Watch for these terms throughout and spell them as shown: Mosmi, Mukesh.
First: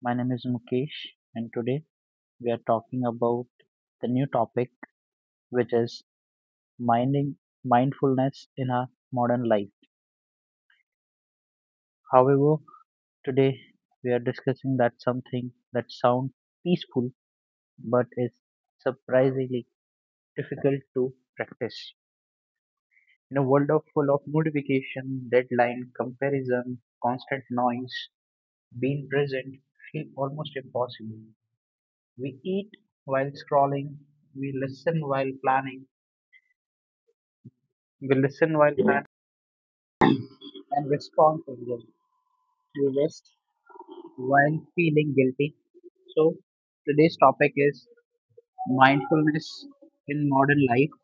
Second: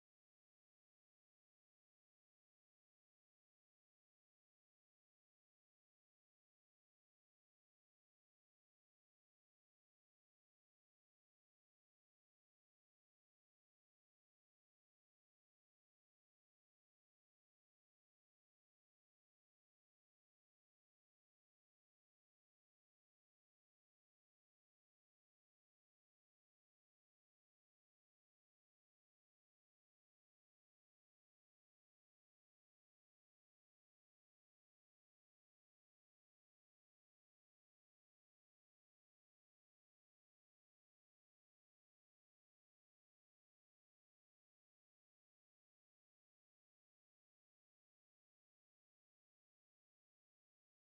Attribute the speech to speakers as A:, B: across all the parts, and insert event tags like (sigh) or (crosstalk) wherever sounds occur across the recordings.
A: My name is Mukesh, and today we are talking about the new topic, which is minding mindfulness in our modern life. However, today we are discussing that something that sounds peaceful but is surprisingly difficult to practice. In a world of full of notification, deadline, comparison, constant noise, being present feel almost impossible. We eat while scrolling, we listen while planning, we listen while planning and respond to them. We rest while feeling guilty. So today's topic is mindfulness in modern life.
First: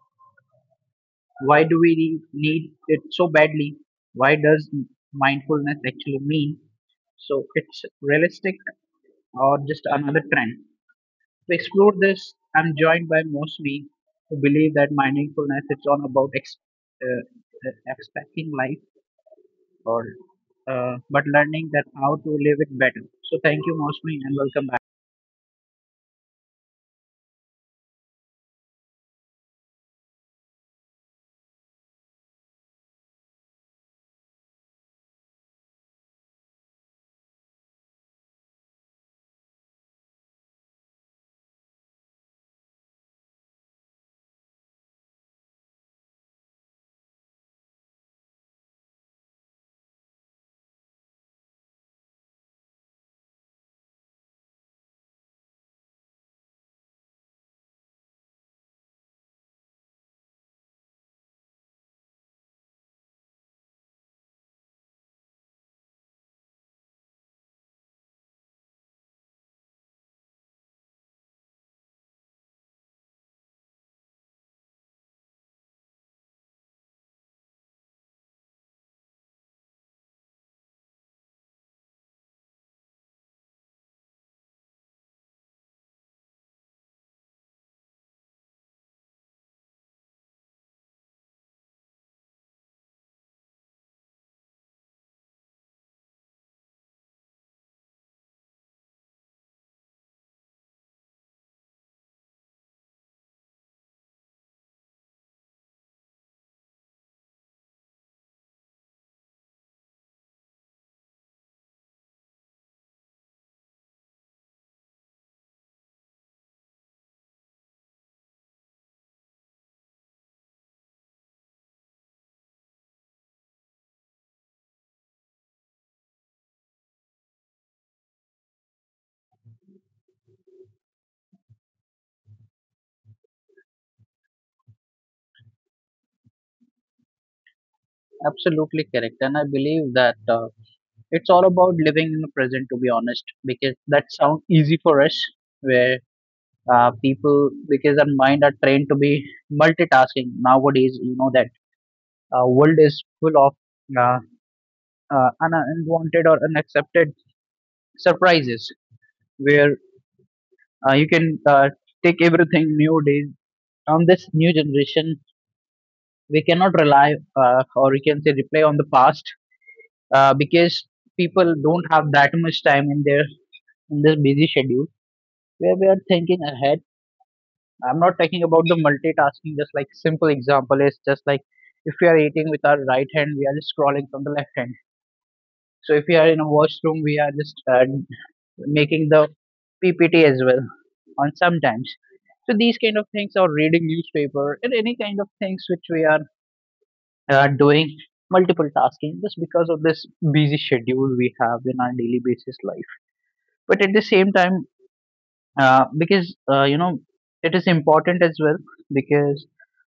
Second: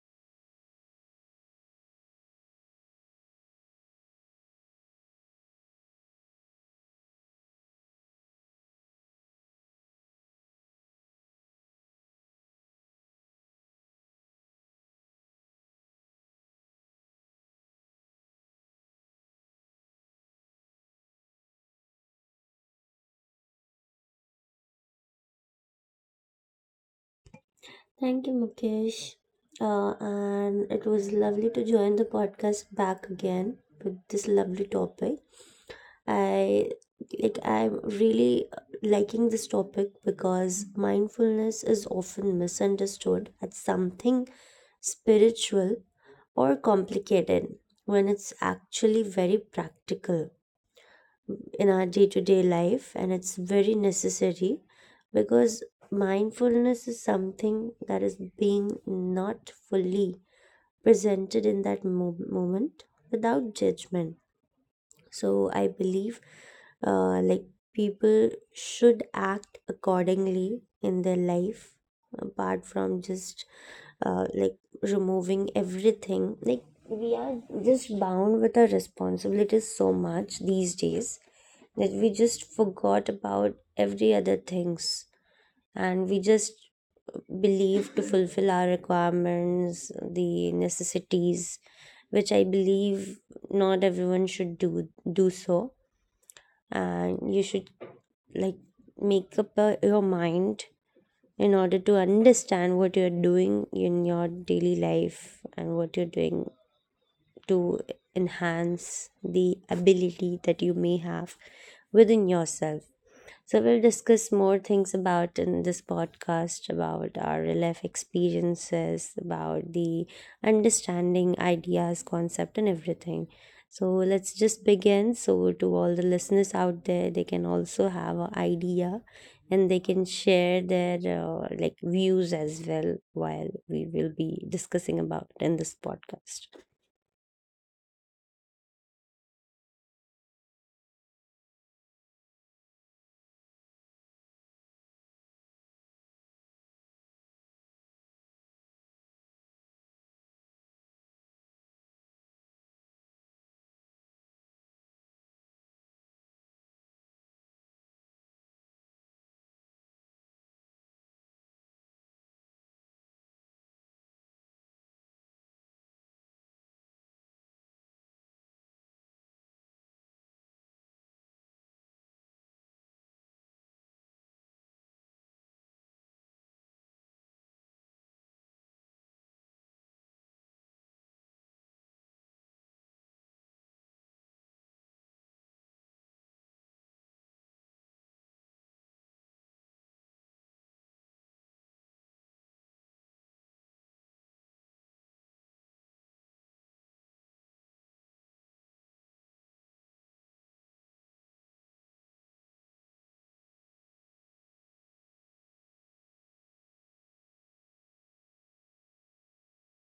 A: Why do we need it so badly? Why does mindfulness actually mean? So it's realistic or just another trend? To explore this, I'm joined by Mosmi, who believe that mindfulness is all about expecting life or but learning that how to live it better. So thank you, Mosmi, and welcome back.
B: Thank you, Mukesh. And it was lovely to join the podcast back again with this lovely topic. I like I'm really liking this topic because mindfulness is often misunderstood as something spiritual or complicated when it's actually very practical in our day to day life, and it's very necessary because mindfulness is something that is being not fully presented in that moment without judgment. So, I believe like people should act accordingly in their life apart from just like removing everything, like we are just bound with our responsibilities so much these days that we just forgot about every other things, and we just believe to fulfill our requirements, the necessities, which I believe not everyone should do so. And you should, like, make up your mind in order to understand what you're doing in your daily life, and what you're doing to enhance the ability that you may have within yourself. So we'll discuss more things about in this podcast about our real life experiences, about the understanding, ideas, concept, and everything. So let's just begin. So to all the listeners out there, they can also have an idea, and they can share their like views as well while we will be discussing about in this podcast.
A: Absolutely correct. And I believe that it's all about living in the present, to be honest, because that sounds easy for us, where people, because our mind are trained to be multitasking nowadays, you know, that world is full of uh, unwanted or unaccepted surprises where you can take everything new days on this new generation we cannot rely or you can say rely on the past because people don't have that much time in their, in this busy schedule where we are thinking ahead. I'm not talking about the multitasking. Just like simple example is just like if we are eating with our right hand we are just scrolling from the left hand. So if we are in a washroom, we are just making the PPT as well on sometimes. So these kind of things or reading newspaper and any kind of things which we are doing multiple tasking just because of this busy schedule we have in our daily basis life. But at the same time, because you know it is important as well because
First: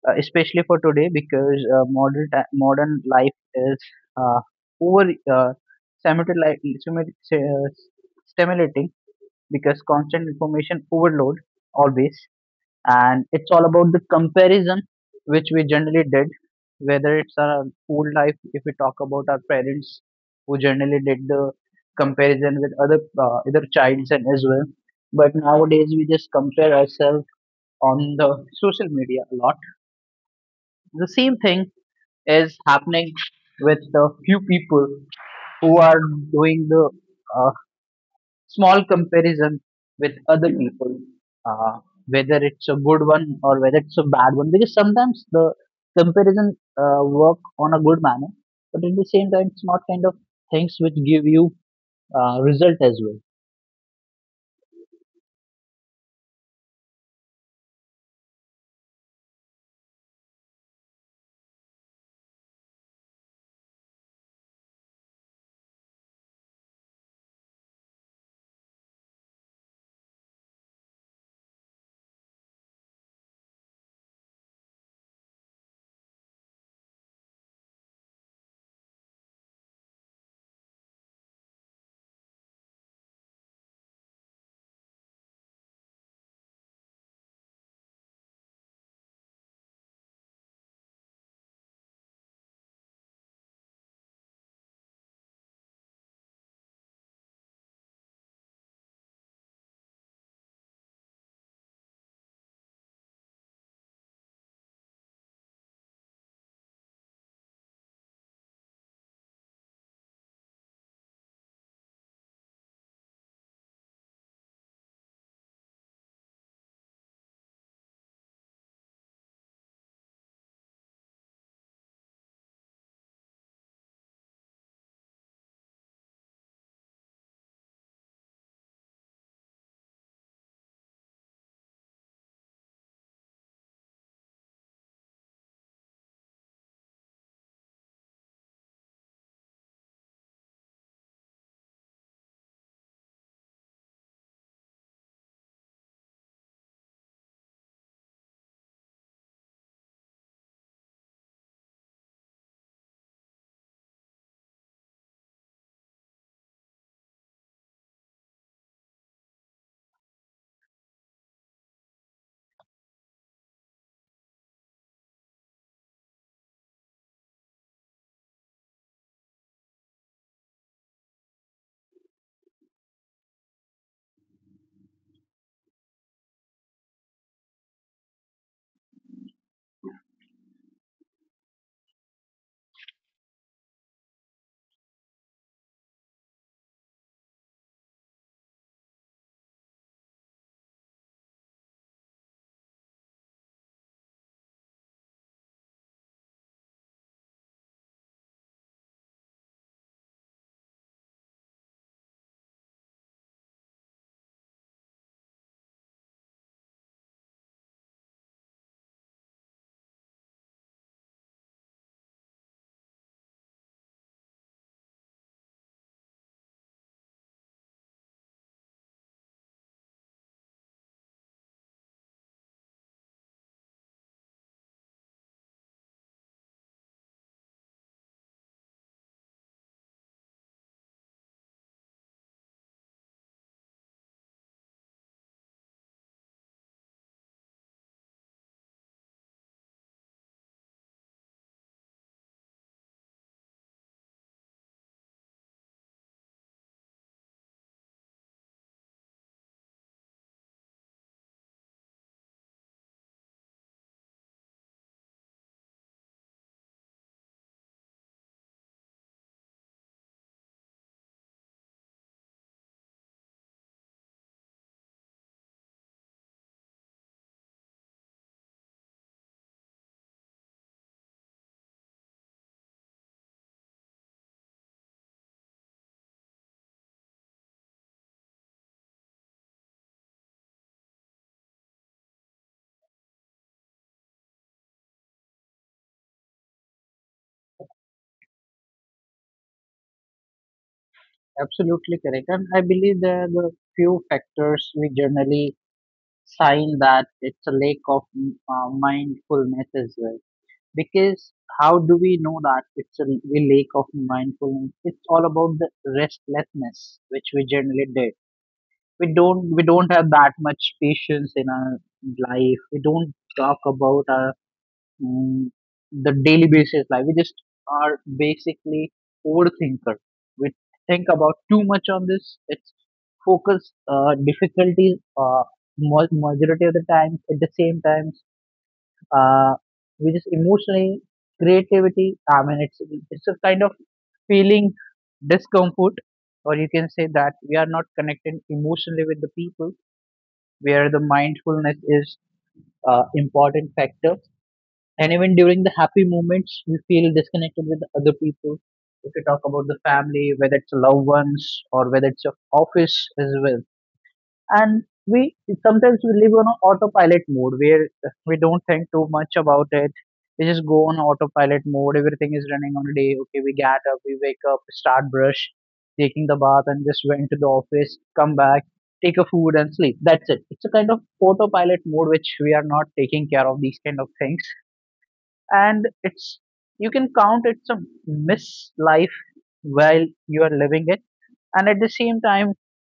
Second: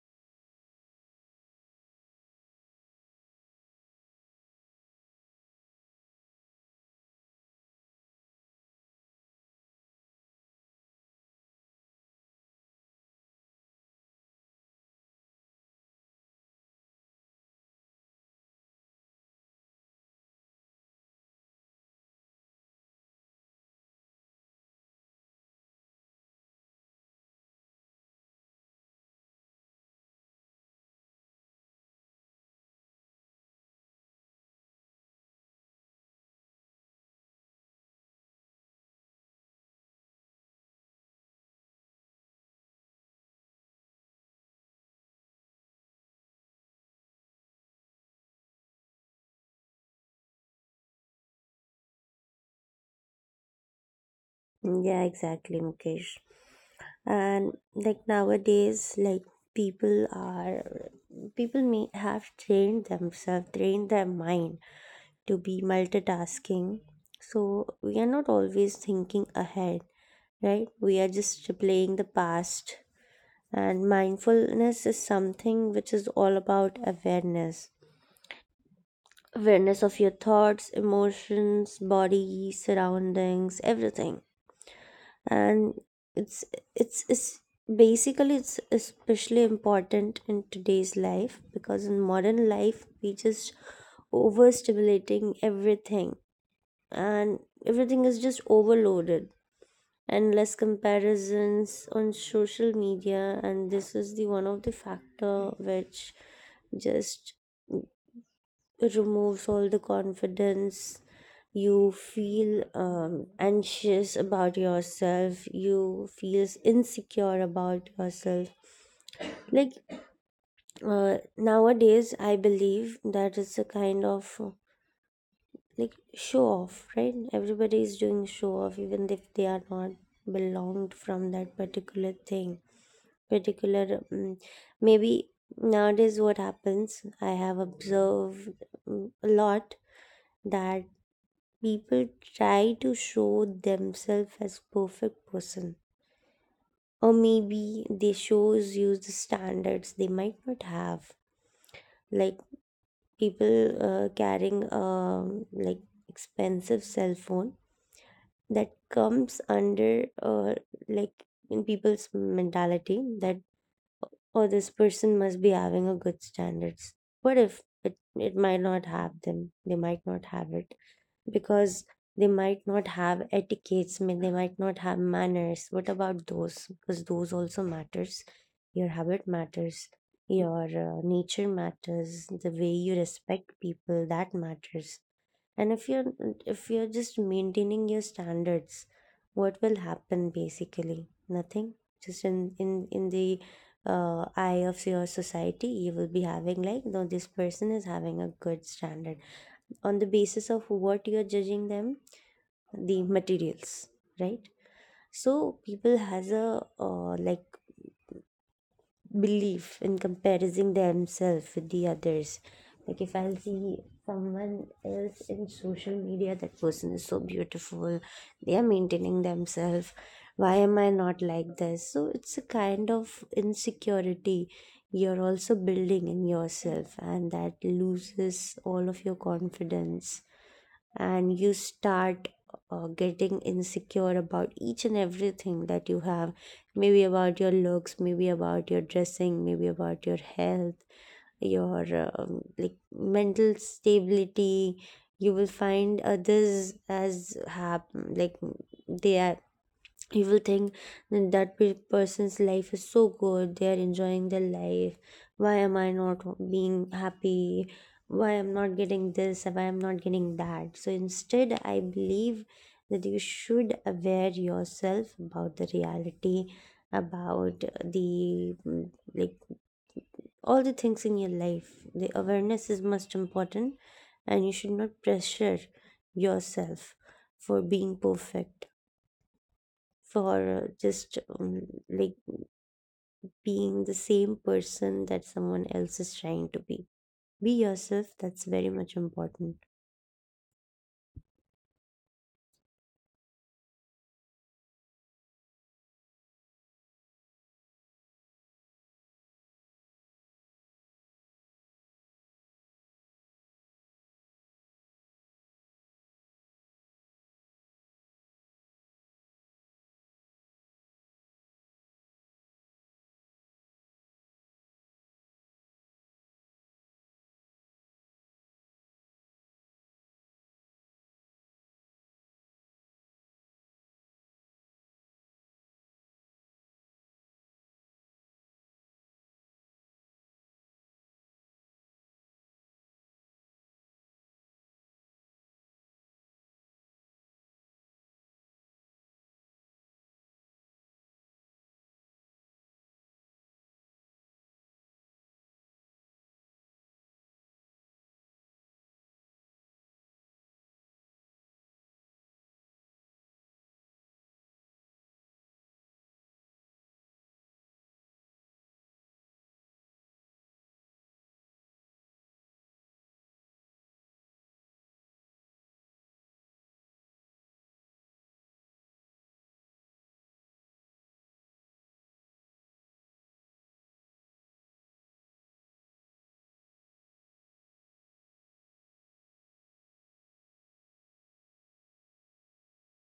A: especially for today because modern life is uh, over uh, stimulated like stimu- uh, stimulating because constant information overload always, and it's all about the comparison which we generally did, whether it's our old life. If we talk about our parents who generally did the comparison with other childs and as well, but nowadays we just compare ourselves on the social media a lot. The same thing is happening with a few people who are doing the uh, small comparison with other people, uh, whether it's a good one or whether it's a bad one. Because sometimes the comparison work on a good manner, but at the same time, it's not kind of things which give you result as well.
B: Yeah, exactly, Mukesh. And like nowadays, like people are people may have trained themselves, trained their mind to be multitasking. So we are not always thinking ahead, right? We are just replaying the past. And mindfulness is something which is all about awareness. Awareness of your thoughts, emotions, body, surroundings, everything. And it's it's basically it's especially important in today's life, because in modern life we just overstimulating everything, and everything is just overloaded, endless comparisons on social media, and this is the one of the factor which just removes all the confidence. You feel anxious about yourself, you feels insecure about yourself. Like, nowadays I believe that it's a kind of like show off, right? Everybody is doing show off even if they are not belonged from that particular thing, particular, maybe. Nowadays what happens, I have observed, a lot, that people try to show themselves as perfect person. Or maybe they shows use the standards they might not have. Like, people carrying, like, expensive cell phone, that comes under, like, in people's mentality that, oh, this person must be having a good standards. What if it, it might not have them? They might not have it because they might not have etiquettes, they might not have manners. What about those? Because those also matters. Your habit matters, your nature matters, the way you respect people, that matters. And if you're, if you're just maintaining your standards, what will happen? Basically nothing. Just in the eye of your society, you will be having like, no, this person is having a good standard. On the basis of what you're judging them? The materials, right? So people has a like belief in comparing themselves with the others. Like, if I'll see someone else in social media, that person is so beautiful, they are maintaining themselves, why am I not like this? So it's a kind of insecurity you're also building in yourself, and that loses all of your confidence. And you start getting insecure about each and everything that you have, maybe about your looks, maybe about your dressing, maybe about your health, your like mental stability. You will find others as have, like, they are, you will think that, that person's life is so good, they are enjoying their life. Why am I not being happy? Why I'm not getting this? Why I'm not getting that? So instead I believe that you should aware yourself about the reality, about the, like, all the things in your life. The awareness is most important, and you should not pressure yourself for being perfect, for just, like, being the same person that someone else is trying to be. Be yourself, that's very much important.
A: Absolutely correct. And I believe there are the few factors we generally sign that it's a lack of mindfulness as well. Because how do we know that it's a real lack of mindfulness? It's all about the restlessness which we generally did. We don't have that much patience in our life. We don't talk about our mm, the daily basis life. We just are basically overthinker. We think about too much on this. It's focus difficulties majority of the times. At the same time, uh, which is emotionally creativity. I mean, it's a kind of feeling discomfort, or you can say that we are not connected emotionally with the people, where the mindfulness is important factor. And even during the happy moments, you feel disconnected with other people. If you talk about the family, whether it's loved ones or whether it's your office as well. And we sometimes we live on a autopilot mode where we don't think too much about it. We just go on autopilot mode. Everything is running on a day. Okay, we get up, we wake up, start brush, taking the bath and just went to the office, come back, take a food and sleep. That's it. It's a kind of autopilot mode which we are not taking care of these kind of things. And it's, you can count, it's a miss life while you are living it. And at the same time,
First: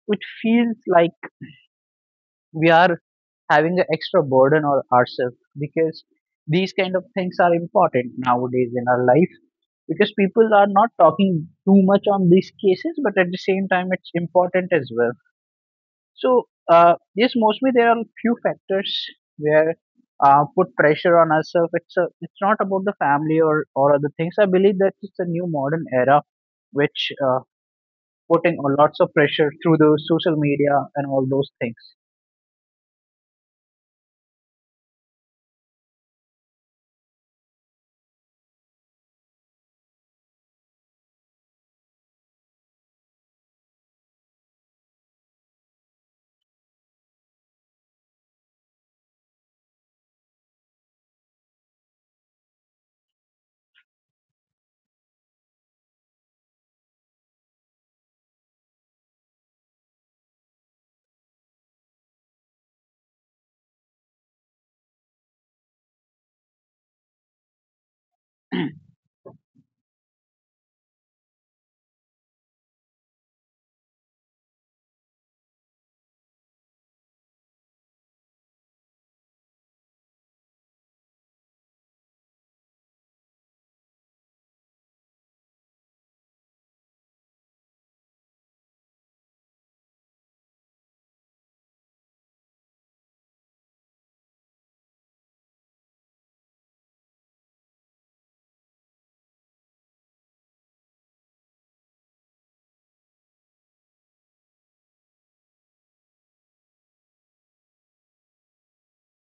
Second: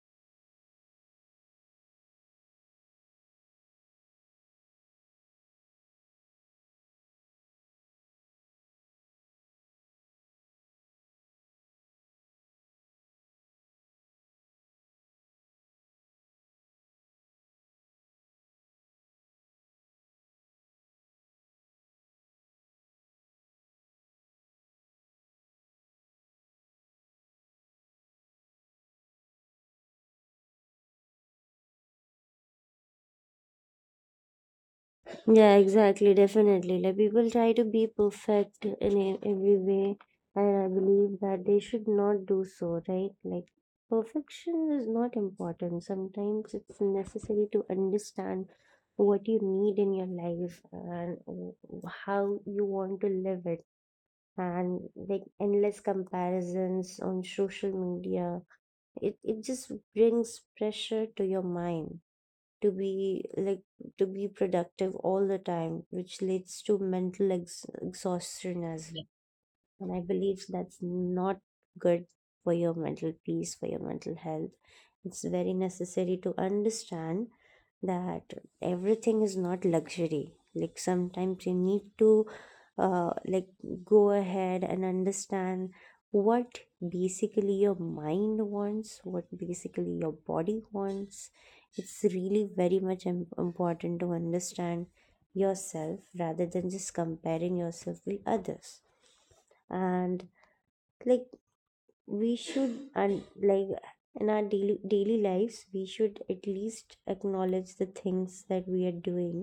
A: it feels like we are having an extra burden on ourselves because these kind of things are important nowadays in our life, because people are not talking too much on these cases, but at the same time, it's important as well. So yes, mostly there are few factors where put pressure on ourselves. It's not about the family or other things. I believe that it's a new modern era which putting on lots of pressure through the social media and all those things. (clears throat)
B: Yeah, exactly, definitely, like people try to be perfect in every way, and I believe that they should not do so, right? Like, perfection is not important, sometimes it's necessary to understand what you need in your life, and how you want to live it. And, like, endless comparisons on social media, it just brings pressure to your mind to be like, to be productive all the time, which leads to mental exhaustion, as and I believe that's not good for your mental peace, for your mental health. It's very necessary to understand that everything is not luxury. Like, sometimes you need to, like, go ahead and understand what basically your mind wants, what basically your body wants. It's really very much important to understand yourself rather than just comparing yourself with others. And, like, we should, and like, in our daily lives we should at least acknowledge the things that we are doing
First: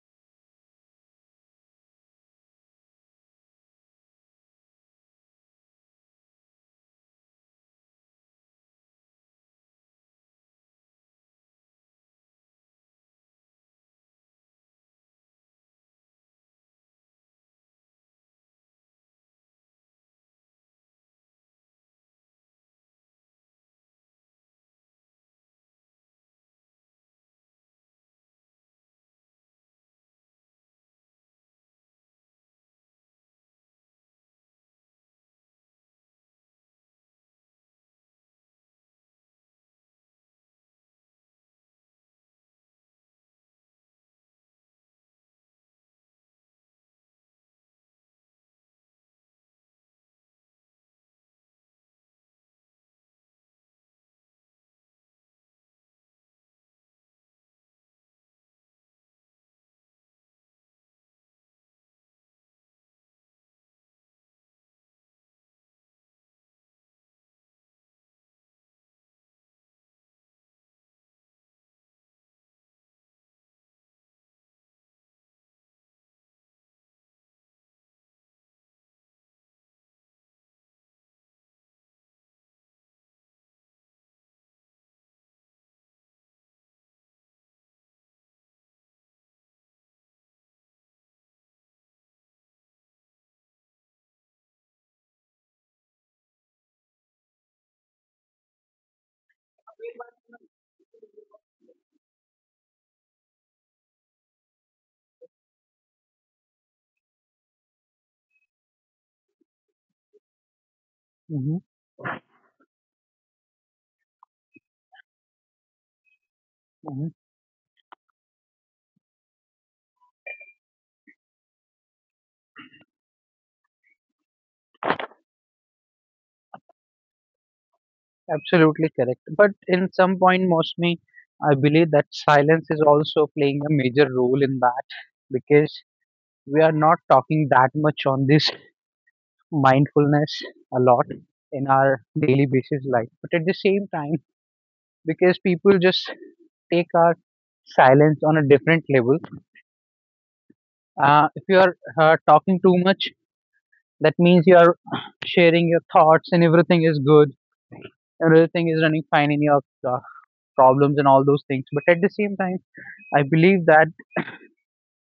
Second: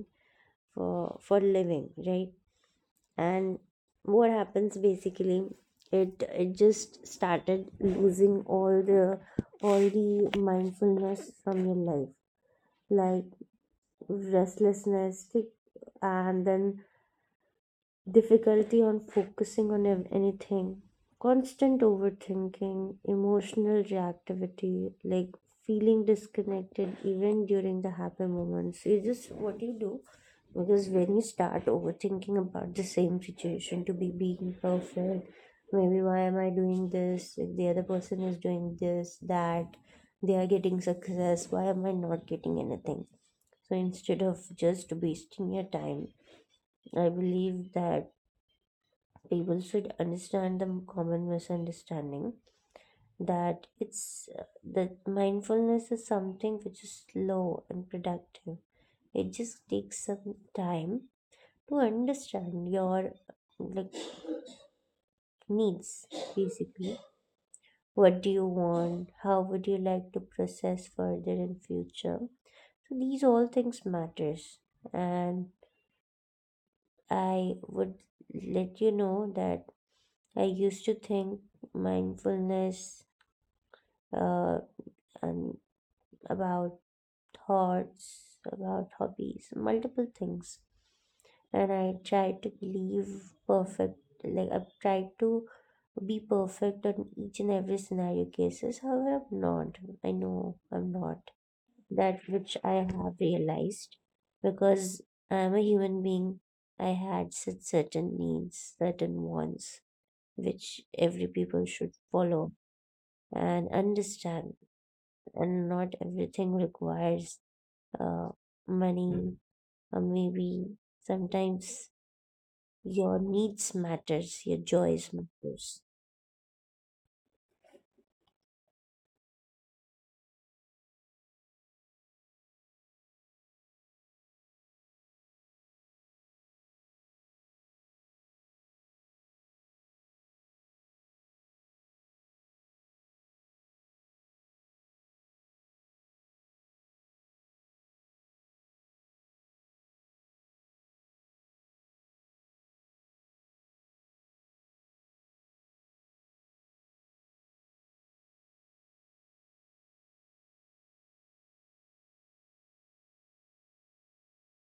B: for living, right? And what happens basically, it just started losing all the, all the mindfulness from your life. Like, restlessness, like, and then difficulty on focusing on anything, constant overthinking, emotional reactivity, like feeling disconnected even during the happy moments. You just, what you do, because when you start overthinking about the same situation to be being perfect, maybe, why am I doing this? If the other person is doing this, that they are getting success, why am I not getting anything? So instead of just wasting your time, I believe that people should understand the common misunderstanding, that it's that mindfulness is something which is slow and productive. It just takes some time to understand your, like, needs, basically. What do you want? How would you like to process further in future? So these all things matters. And I would let you know that I used to think mindfulness, uh, and about thoughts, about hobbies, multiple things. And I tried to believe perfect, like I've tried to be perfect on each and every scenario cases. However, I'm not. I know I'm not. That which I have realized, because I'm a human being. I had such certain needs, certain wants, which
A: Mhm.
B: every people should follow and understand. And not everything
A: Mhm.
B: requires uh, money, or maybe sometimes your needs matters, your joys matters.
A: Absolutely correct. But in some point, mostly, I believe that silence is also playing a major role in that, because we are not talking that much on this mindfulness a lot in our daily basis life. But at the same time, because people just take our silence on a different level. If you are talking too much, that means you are (clears throat) sharing your thoughts and everything is good, everything is running fine in your uh, problems and all those things. But at the same time, I believe that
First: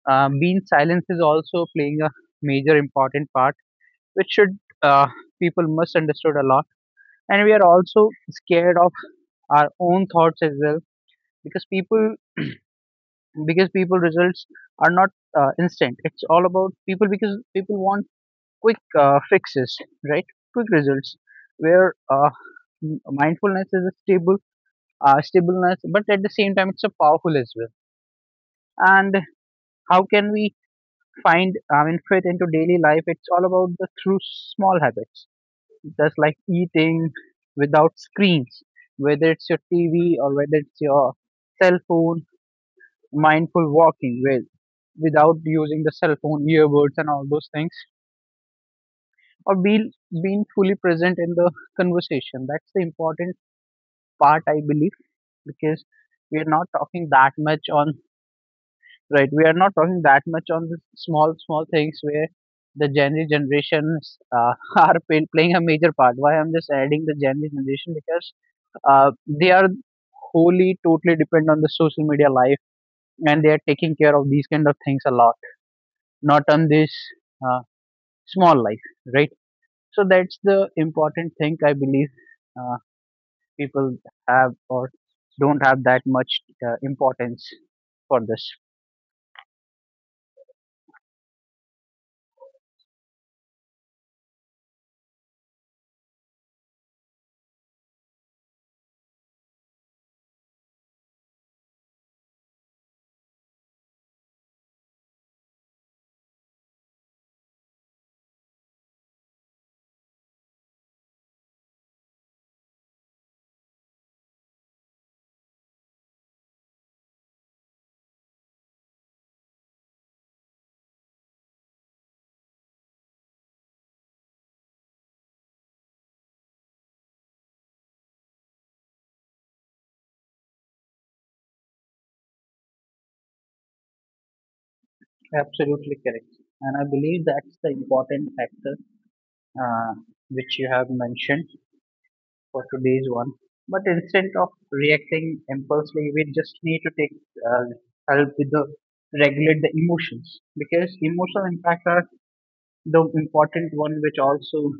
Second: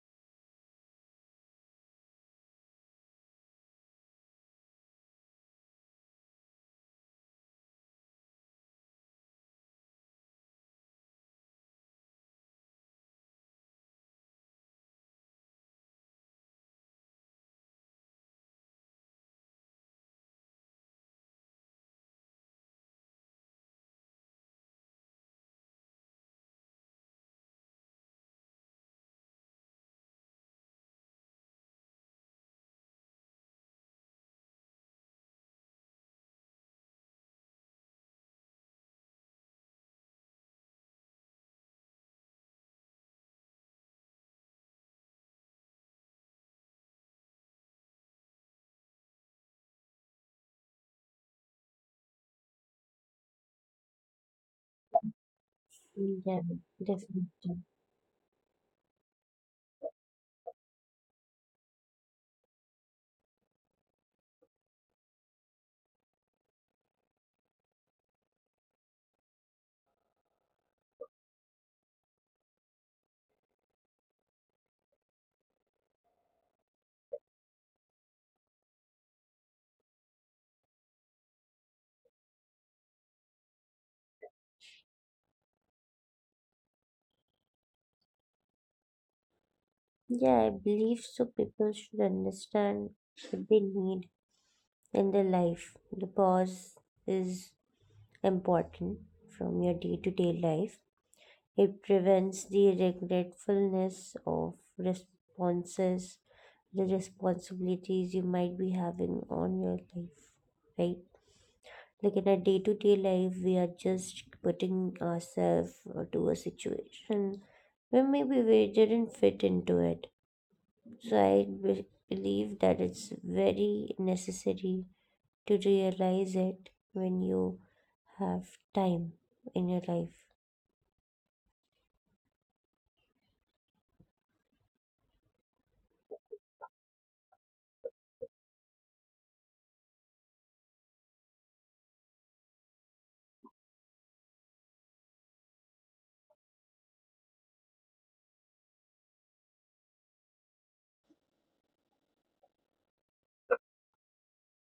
A: being silent is also playing a major important part, which should people misunderstood a lot. And we are also scared of our own thoughts as well, because people results are not instant. It's all about people, because people want quick fixes, right? Quick results, where mindfulness is a stableness, but at the same time, it's a powerful as well. And how can we find, I mean, fit into daily life? It's all about the through small habits, just like eating without screens, whether it's your TV or whether it's your cell phone, mindful walking with without using the cell phone earbuds and all those things, or being fully present in the conversation. That's the important part, I believe, because we
B: Yeah.
A: are not talking
B: Definitely.
A: that much on Right, we are not talking that much on the small, small things where the Gen Z generations (laughs) are playing a major part. Why I'm just adding the Gen Z generation? Because they are wholly, totally depend on the social media life, and they are taking care of these kind of things a lot, not on this uh, small life, right? So that's the important thing, I believe, uh, people have or don't have that much importance for this.
B: Yeah, I believe so. People should understand what they need in their life. The pause is important from your day to day life. It prevents the regretfulness of responses, the responsibilities you might be having on your life, right? Like, in our day to day life, we are just putting ourselves to a situation where maybe we didn't fit into it. So I believe that it's very necessary to realize it when you have time in your life.
A: Absolutely correct. And I believe that's the important factor uh, which you have mentioned for today's one. But instead of reacting impulsively, we just need to take help with the regulate the emotions, because emotional impact are the important one which also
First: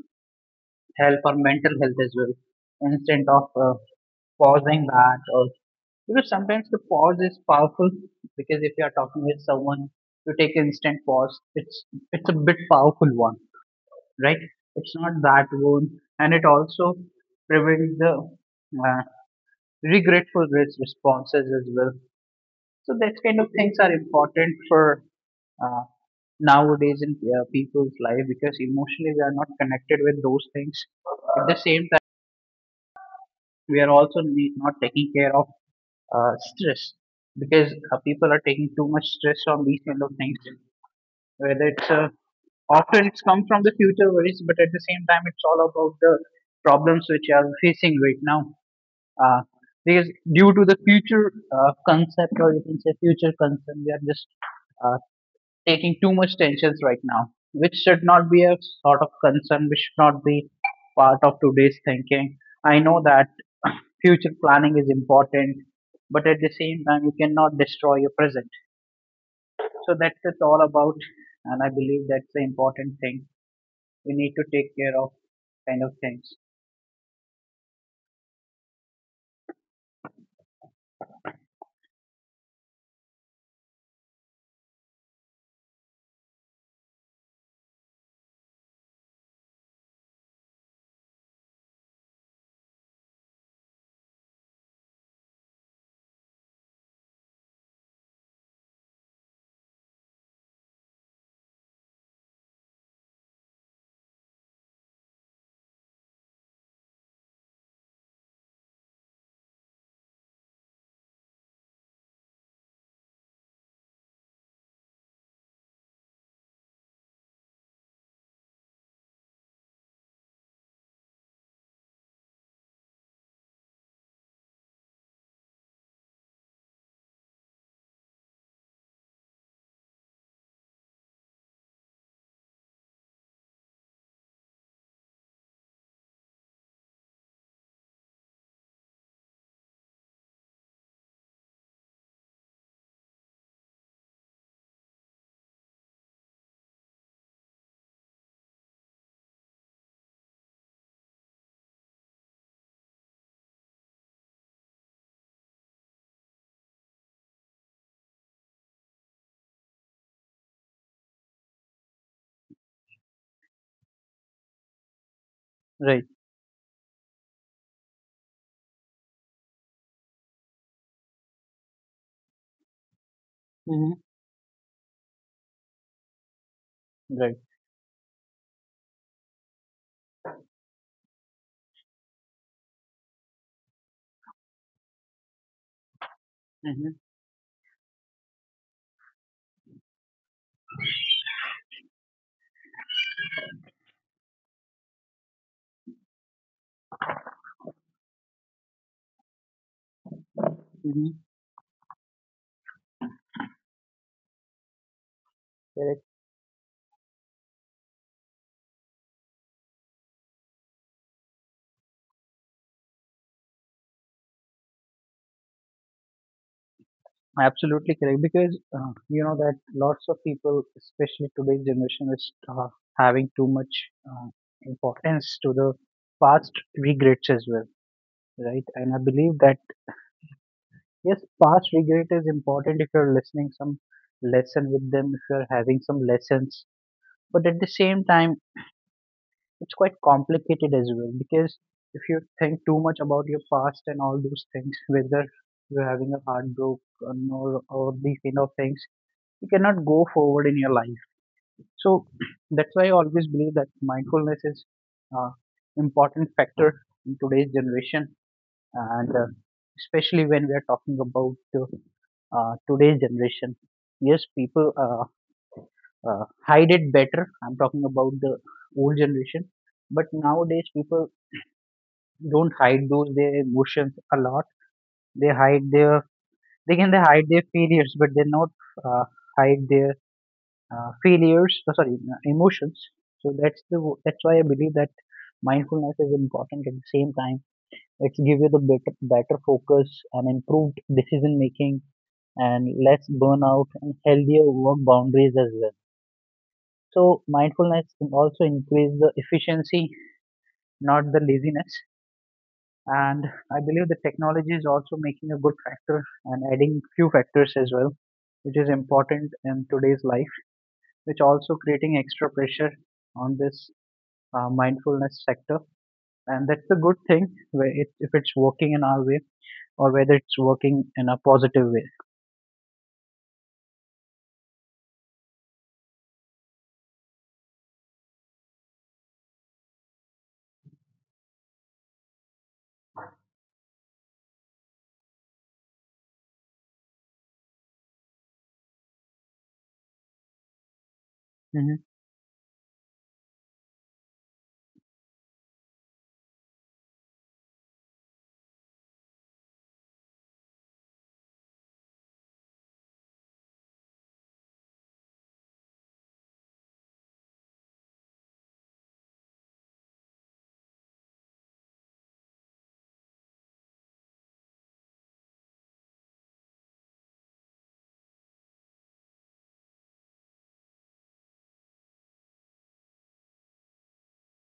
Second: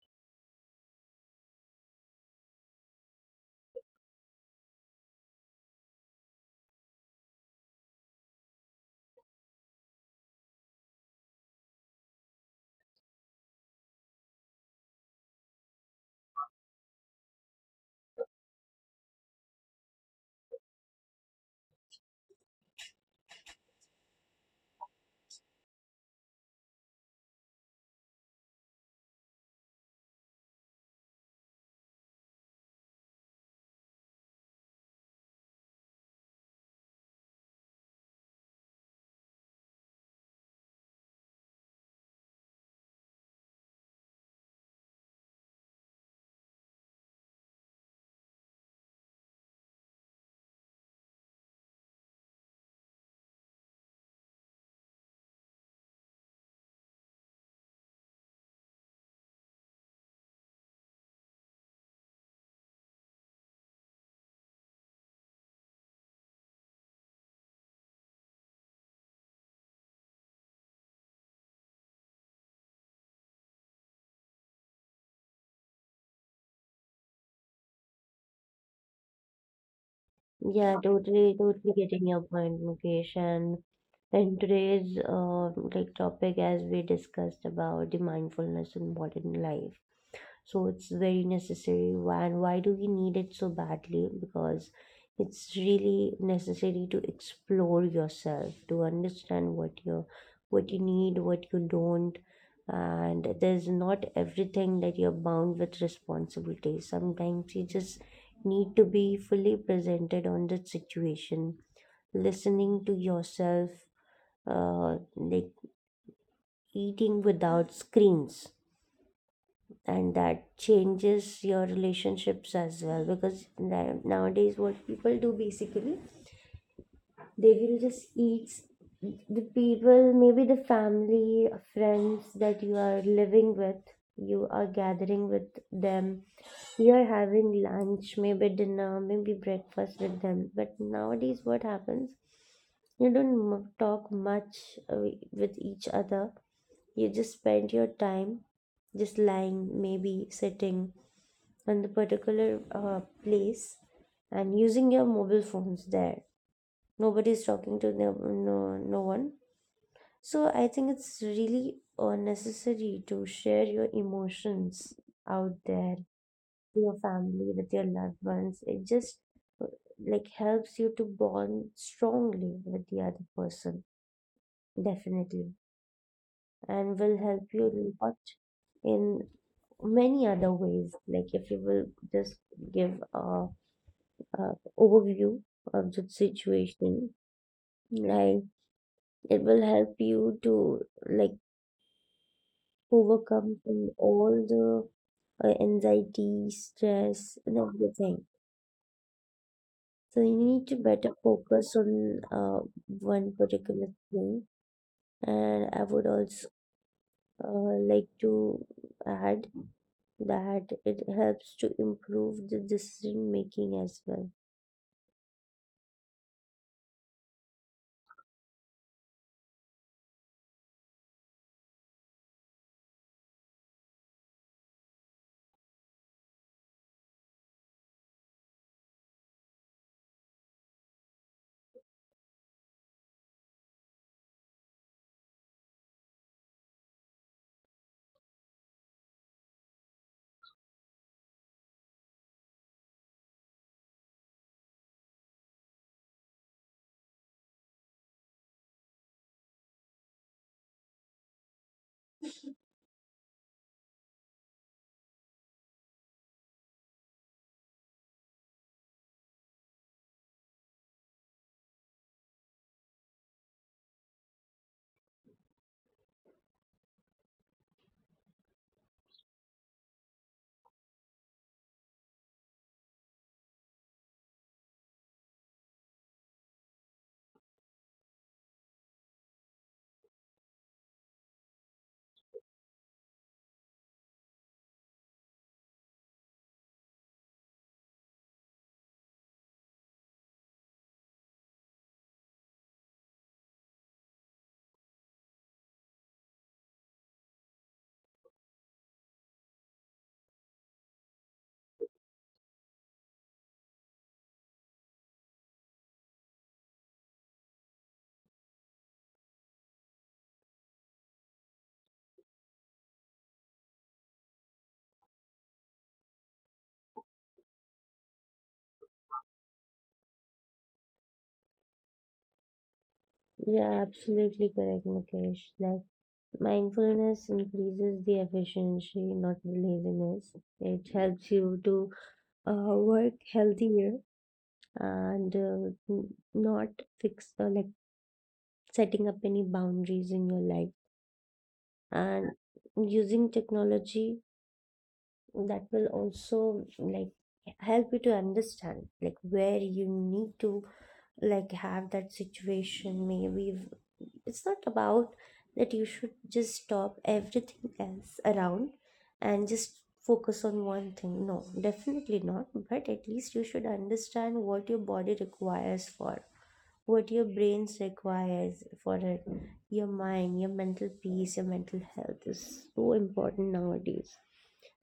A: help our mental health as well. Instead of pausing that, or because sometimes the pause is powerful, because if you are talking with someone, you take instant pause. It's a bit powerful one, right? It's not that one, and it also prevents the uh, responses as well. So that kind of things are important for uh, nowadays in people's life, because emotionally we are not connected with those things. At the same time, we are also not taking care of stress, because people are taking too much stress on these kind of things, whether it's a, often it's come from the future worries, but at the same time, it's all about the problems which you are facing right now. Uh, because due to the future concept, or you can say future concern, we are just uh, taking too much tensions right now, which should not be a sort of concern, which should not be part of today's thinking. I know that (coughs) (clears throat) future planning is important, but at the same time, you cannot destroy your present. So that's it's all about, and I believe that's the important thing we need to take care of kind of things.
B: Yeah, totally, totally getting your point, Mukesh. And today's, like, topic, as we discussed about the mindfulness in modern life, so it's very necessary. Why? And why do we need it so badly? Because it's really necessary to explore yourself, to understand what you need, what you don't, and there's not everything that you're bound with responsibility. Sometimes you just need to be fully presented on that situation, listening to yourself, like eating without screens, and that changes your relationships as well. Because nowadays what people do basically, they will just eat, the people, maybe the family, friends that you are living with, you are gathering with them, you are having lunch, maybe dinner, maybe breakfast with them, but nowadays what happens, you don't talk much with each other. You just spend your time just lying, maybe sitting on the particular place and using your mobile phones there. Nobody's talking to them, no, no one. So I think it's really necessary to share your emotions out there
A: Right.
B: with your family, with your loved ones. It just, uh, like, helps you to bond strongly with the other person.
A: Mhm.
B: Definitely. And will
A: Right.
B: help you a lot in many other ways. Like, if you will just give a overview of the
A: Hmm.
B: situation, like, it will help you to, like, overcome from all the anxiety, stress, and everything. So you need to
A: Hmm.
B: better focus on one particular thing. And I
A: Correct.
B: would also, like, to add that it helps to improve the decision making as well.
A: Absolutely correct. Because you know that lots of people, especially today's generation, is having too much uh, importance to the past regrets as well, right? And I believe that yes, past regret is important if you're listening some lesson with them, if you're having some lessons. But at the same time, it's quite complicated as well, because if you think too much about your past and all those things, whether you're having a heartbreak or, no- or these kind of things, you cannot go forward in your life. So (clears throat) that's why I always believe that mindfulness is uh, important factor in today's generation, and especially when we are talking about today's generation. Yes, people. Hide it better. I'm talking about the old generation. But nowadays, people don't hide those their emotions a lot. They hide their they hide their failures, but they not uh, hide their emotions. That's why I believe that mindfulness is important. At the same time, it's give you the better focus and improved decision making and less burnout and healthier work boundaries as well. So mindfulness can also increase the efficiency, not the laziness. And I believe the technology is also making a good factor and adding few factors as well, which is important in today's life, which also creating extra pressure on this mindfulness sector. And that's a good thing where it, if it's working in our way or whether it's working in a positive way.
B: Yeah, absolutely correct, Mukesh. Like, mindfulness increases the efficiency, not the laziness. It helps you to work healthier and not fix, like, setting up any boundaries in your life,
A: hmm
B: and using technology that will also, like, help you to understand, like, where you need to, like, have that situation, maybe, it's not about that you should just stop everything else around and just focus on one thing. No, definitely not. But at least you should understand what your body requires for, what your brains requires for it, your mind, your mental peace, your mental health is so important nowadays.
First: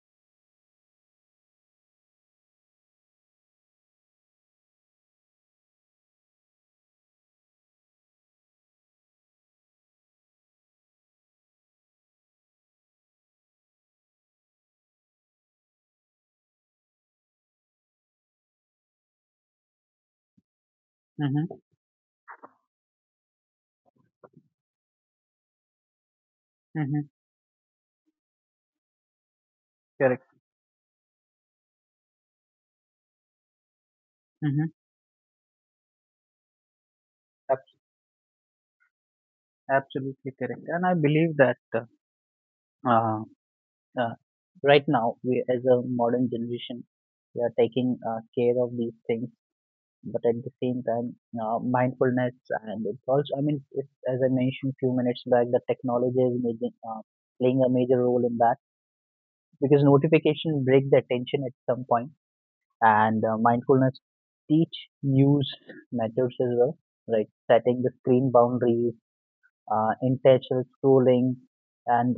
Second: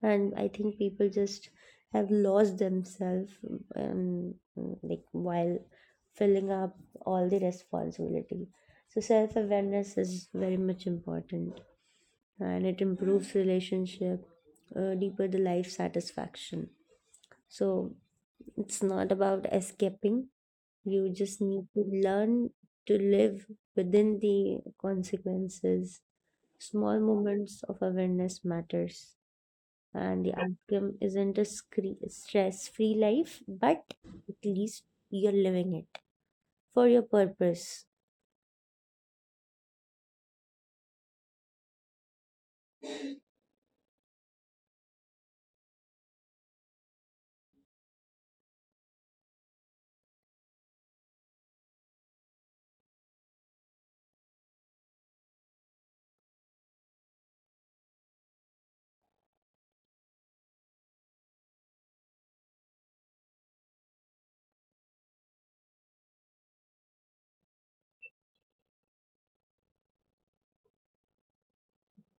B: And I think people just have lost themselves, um, like, while filling up all the responsibility. So self awareness is very much important, and it improves relationship, deeper the life satisfaction. So it's not about escaping. You just
A: hmm
B: need to learn to live within the consequences. Small
A: hmm
B: moments of awareness matters, and the
A: Correct.
B: outcome isn't a stress-free life, but at
A: hmm
B: least you're living it for your purpose.
A: Absolutely correct. And I believe that uh, uh, right now we as a modern generation we are taking care of these things, but at the same time, mindfulness, and it's also, I mean, it's, as I mentioned few minutes back, the technology is playing a major role in that because notification break the attention at some point, and mindfulness teach use methods as well, like setting the screen boundaries, intentional scrolling, and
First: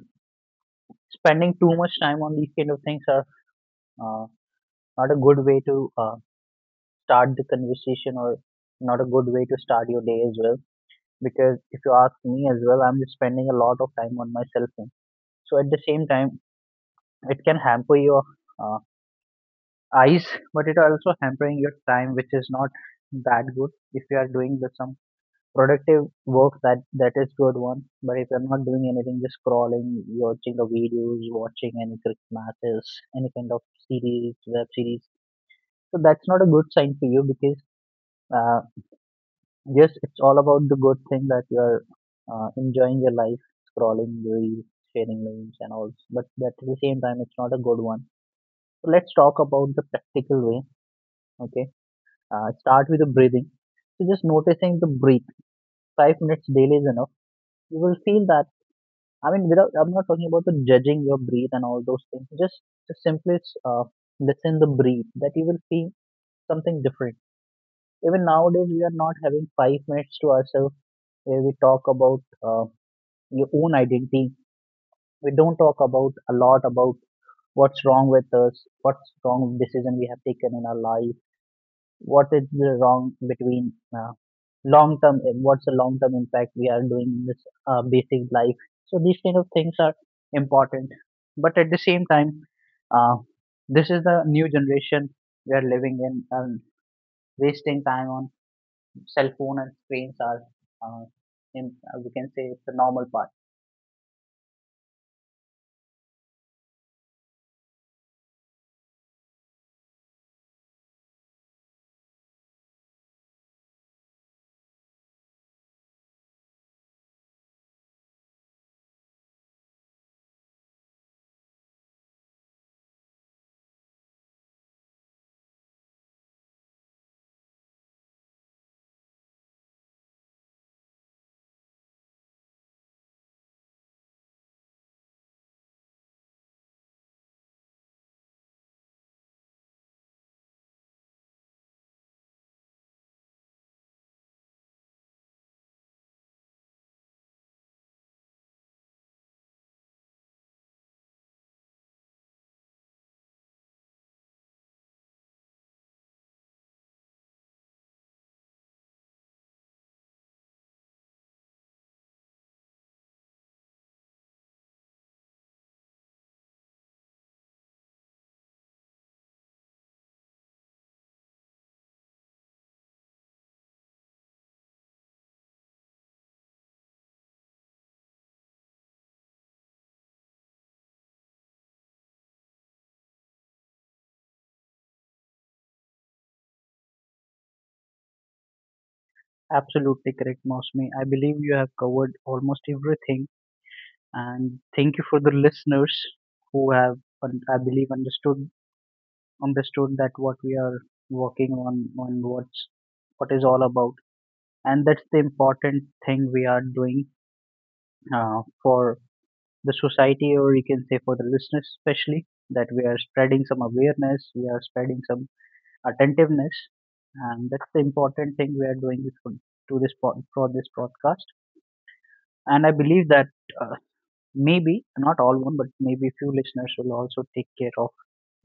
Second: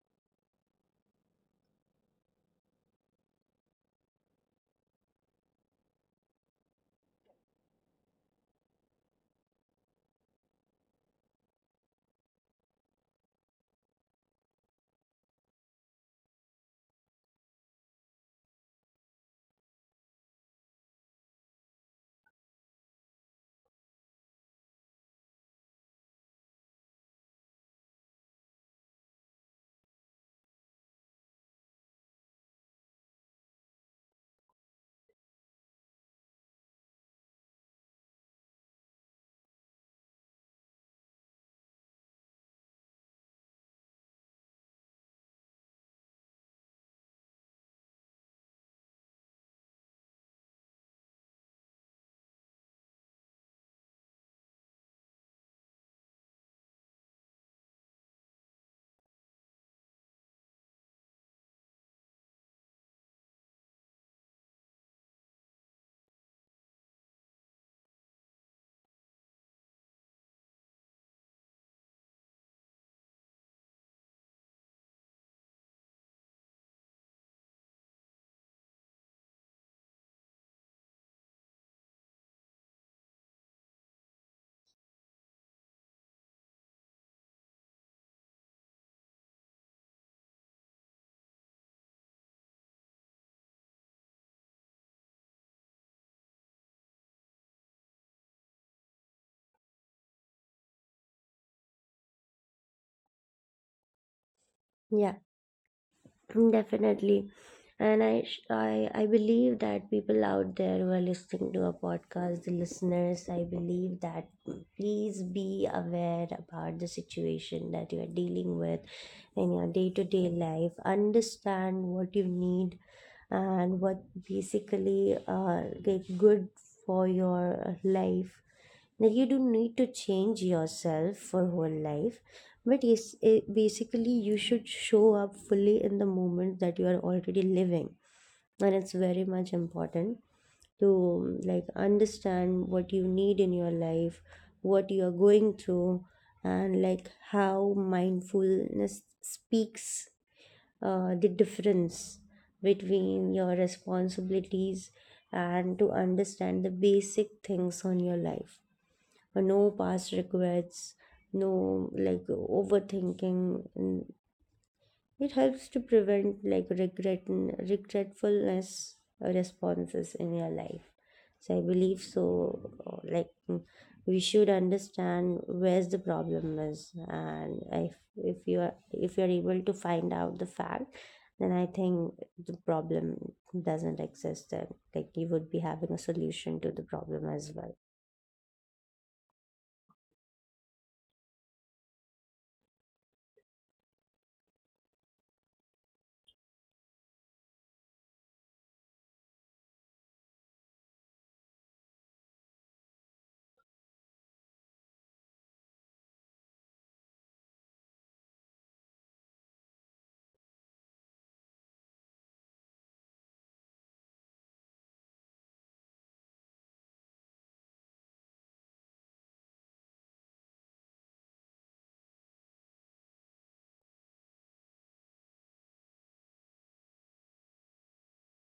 A: spending too much time on these kind of things are uh, not a good way to start the conversation, or not a good way to start your day as well. Because if you ask me as well, I'm just spending a lot of time on my cell phone. So at the same time, it can hamper your uh, eyes (laughs) but it also hampering your time, which is not that good. If you are doing the, some productive work, that is good one. But if you're not doing anything, just scrolling, watching the videos, watching any cricket matches, any kind of series, web series, so that's not a good sign for you. Because uh, yes, it's all about the good thing that you are enjoying your life, scrolling reels, sharing memes, and all. But at the same time, it's not a good one. So let's talk about the practical way. Okay, start with the breathing. So just noticing the breathe. 5 minutes daily is enough. You will feel that. I mean, without I'm not talking about the judging your breathe and all those things. Just simply uh, listen the breathe. That you will feel something different. Even nowadays, we are not having 5 minutes to ourselves where we talk about. Uh, your own identity. We don't talk about a lot about what's wrong with us, what's wrong decision we have taken in our life, what is the wrong between long term, what's the long term impact we are doing in this basic life. So these kind of things are important, but at the same time, uh, this is the new generation we are living in, and wasting time on cell phone and screens are. Uh, we can say it's a normal part.
B: Yeah, definitely. And I believe that people out there who are listening to a podcast, the listeners, I believe that please be aware about the situation that you are dealing with in your day to day life. Understand what you need and what basically get good for your life, that you don't need to change yourself for whole life, but yes, it, basically you should show up fully in the moment that you are already living. And it's very much important to, like, understand what you need in your life, what you are going through, and like how mindfulness speaks, the difference between your responsibilities and to understand the basic things on your life. No past regrets, no, like, overthinking, it helps to prevent, like, regretfulness responses in your life. So I believe so. Like, we should understand where's the problem is, and if you're able to find out the fact, then I think the problem doesn't exist. Then, like, you would be having a solution to the problem as well.
A: Absolutely correct, Mosmi. I believe you have covered almost everything, and thank you for the listeners who have, I believe, understood that what we are working on on what is all about, and that's the important thing we are doing for the society, or you can say for the listeners, especially that we are spreading some awareness, we are spreading some attentiveness, and that's the important thing we are doing this for, to for this podcast. And I believe that uh, maybe not all one, but maybe few listeners will also take care of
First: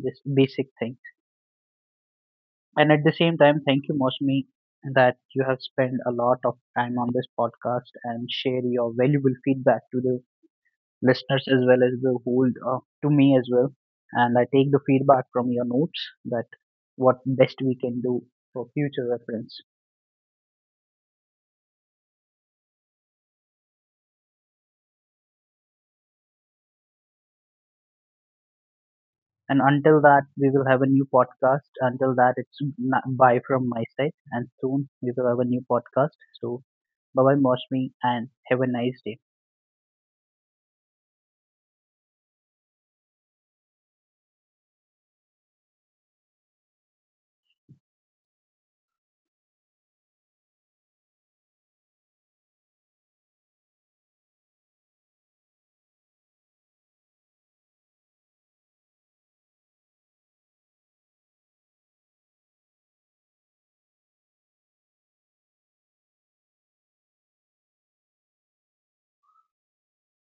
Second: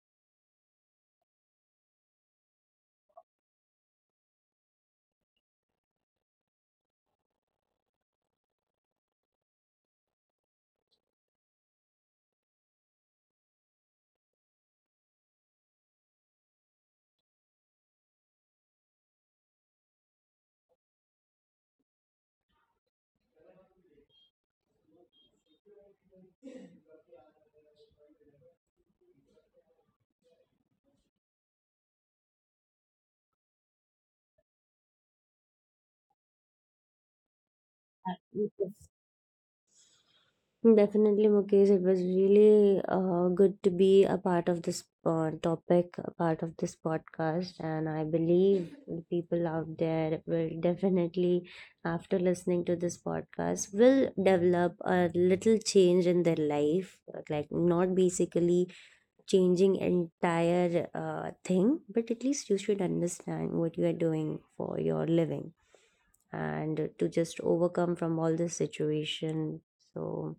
A: this basic thing. And at the same time, thank you, Mosmi, that you have spent a lot of time on this podcast and share your valuable feedback to the listeners as well as the whole, to me as well. And I take the feedback from your notes that what best we can do for future reference. And until that, we will have a new podcast. Until that, bye from my side. And soon we will have a new podcast. So bye bye, Mosmi, and have a
B: Uh,
A: nice day.
B: Definitely, Mukesh. It was really good to be a part of this topic, a part of this podcast. And I believe the people out there will definitely, after listening to this podcast, will develop a little change in their life. Like, not basically changing entire thing, but at least you should understand what you are doing for your living, and to just overcome from all this situation. So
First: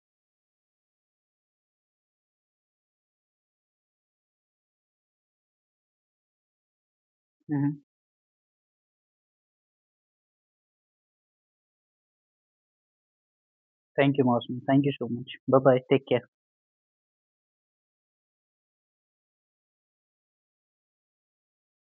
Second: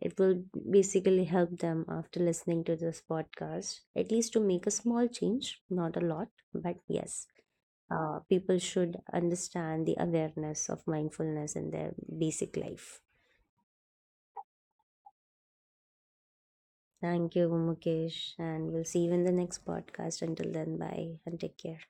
B: it will basically help them after listening to this podcast, at least to make a small change, not a lot, but yes,
A: hmm
B: people should understand the awareness of mindfulness in their basic life.
A: Thank you, Mosmi. Thank you so much. Bye bye. Take care.
B: Thank you, Mukesh, and we'll see you in the next podcast. Until then, bye and take care.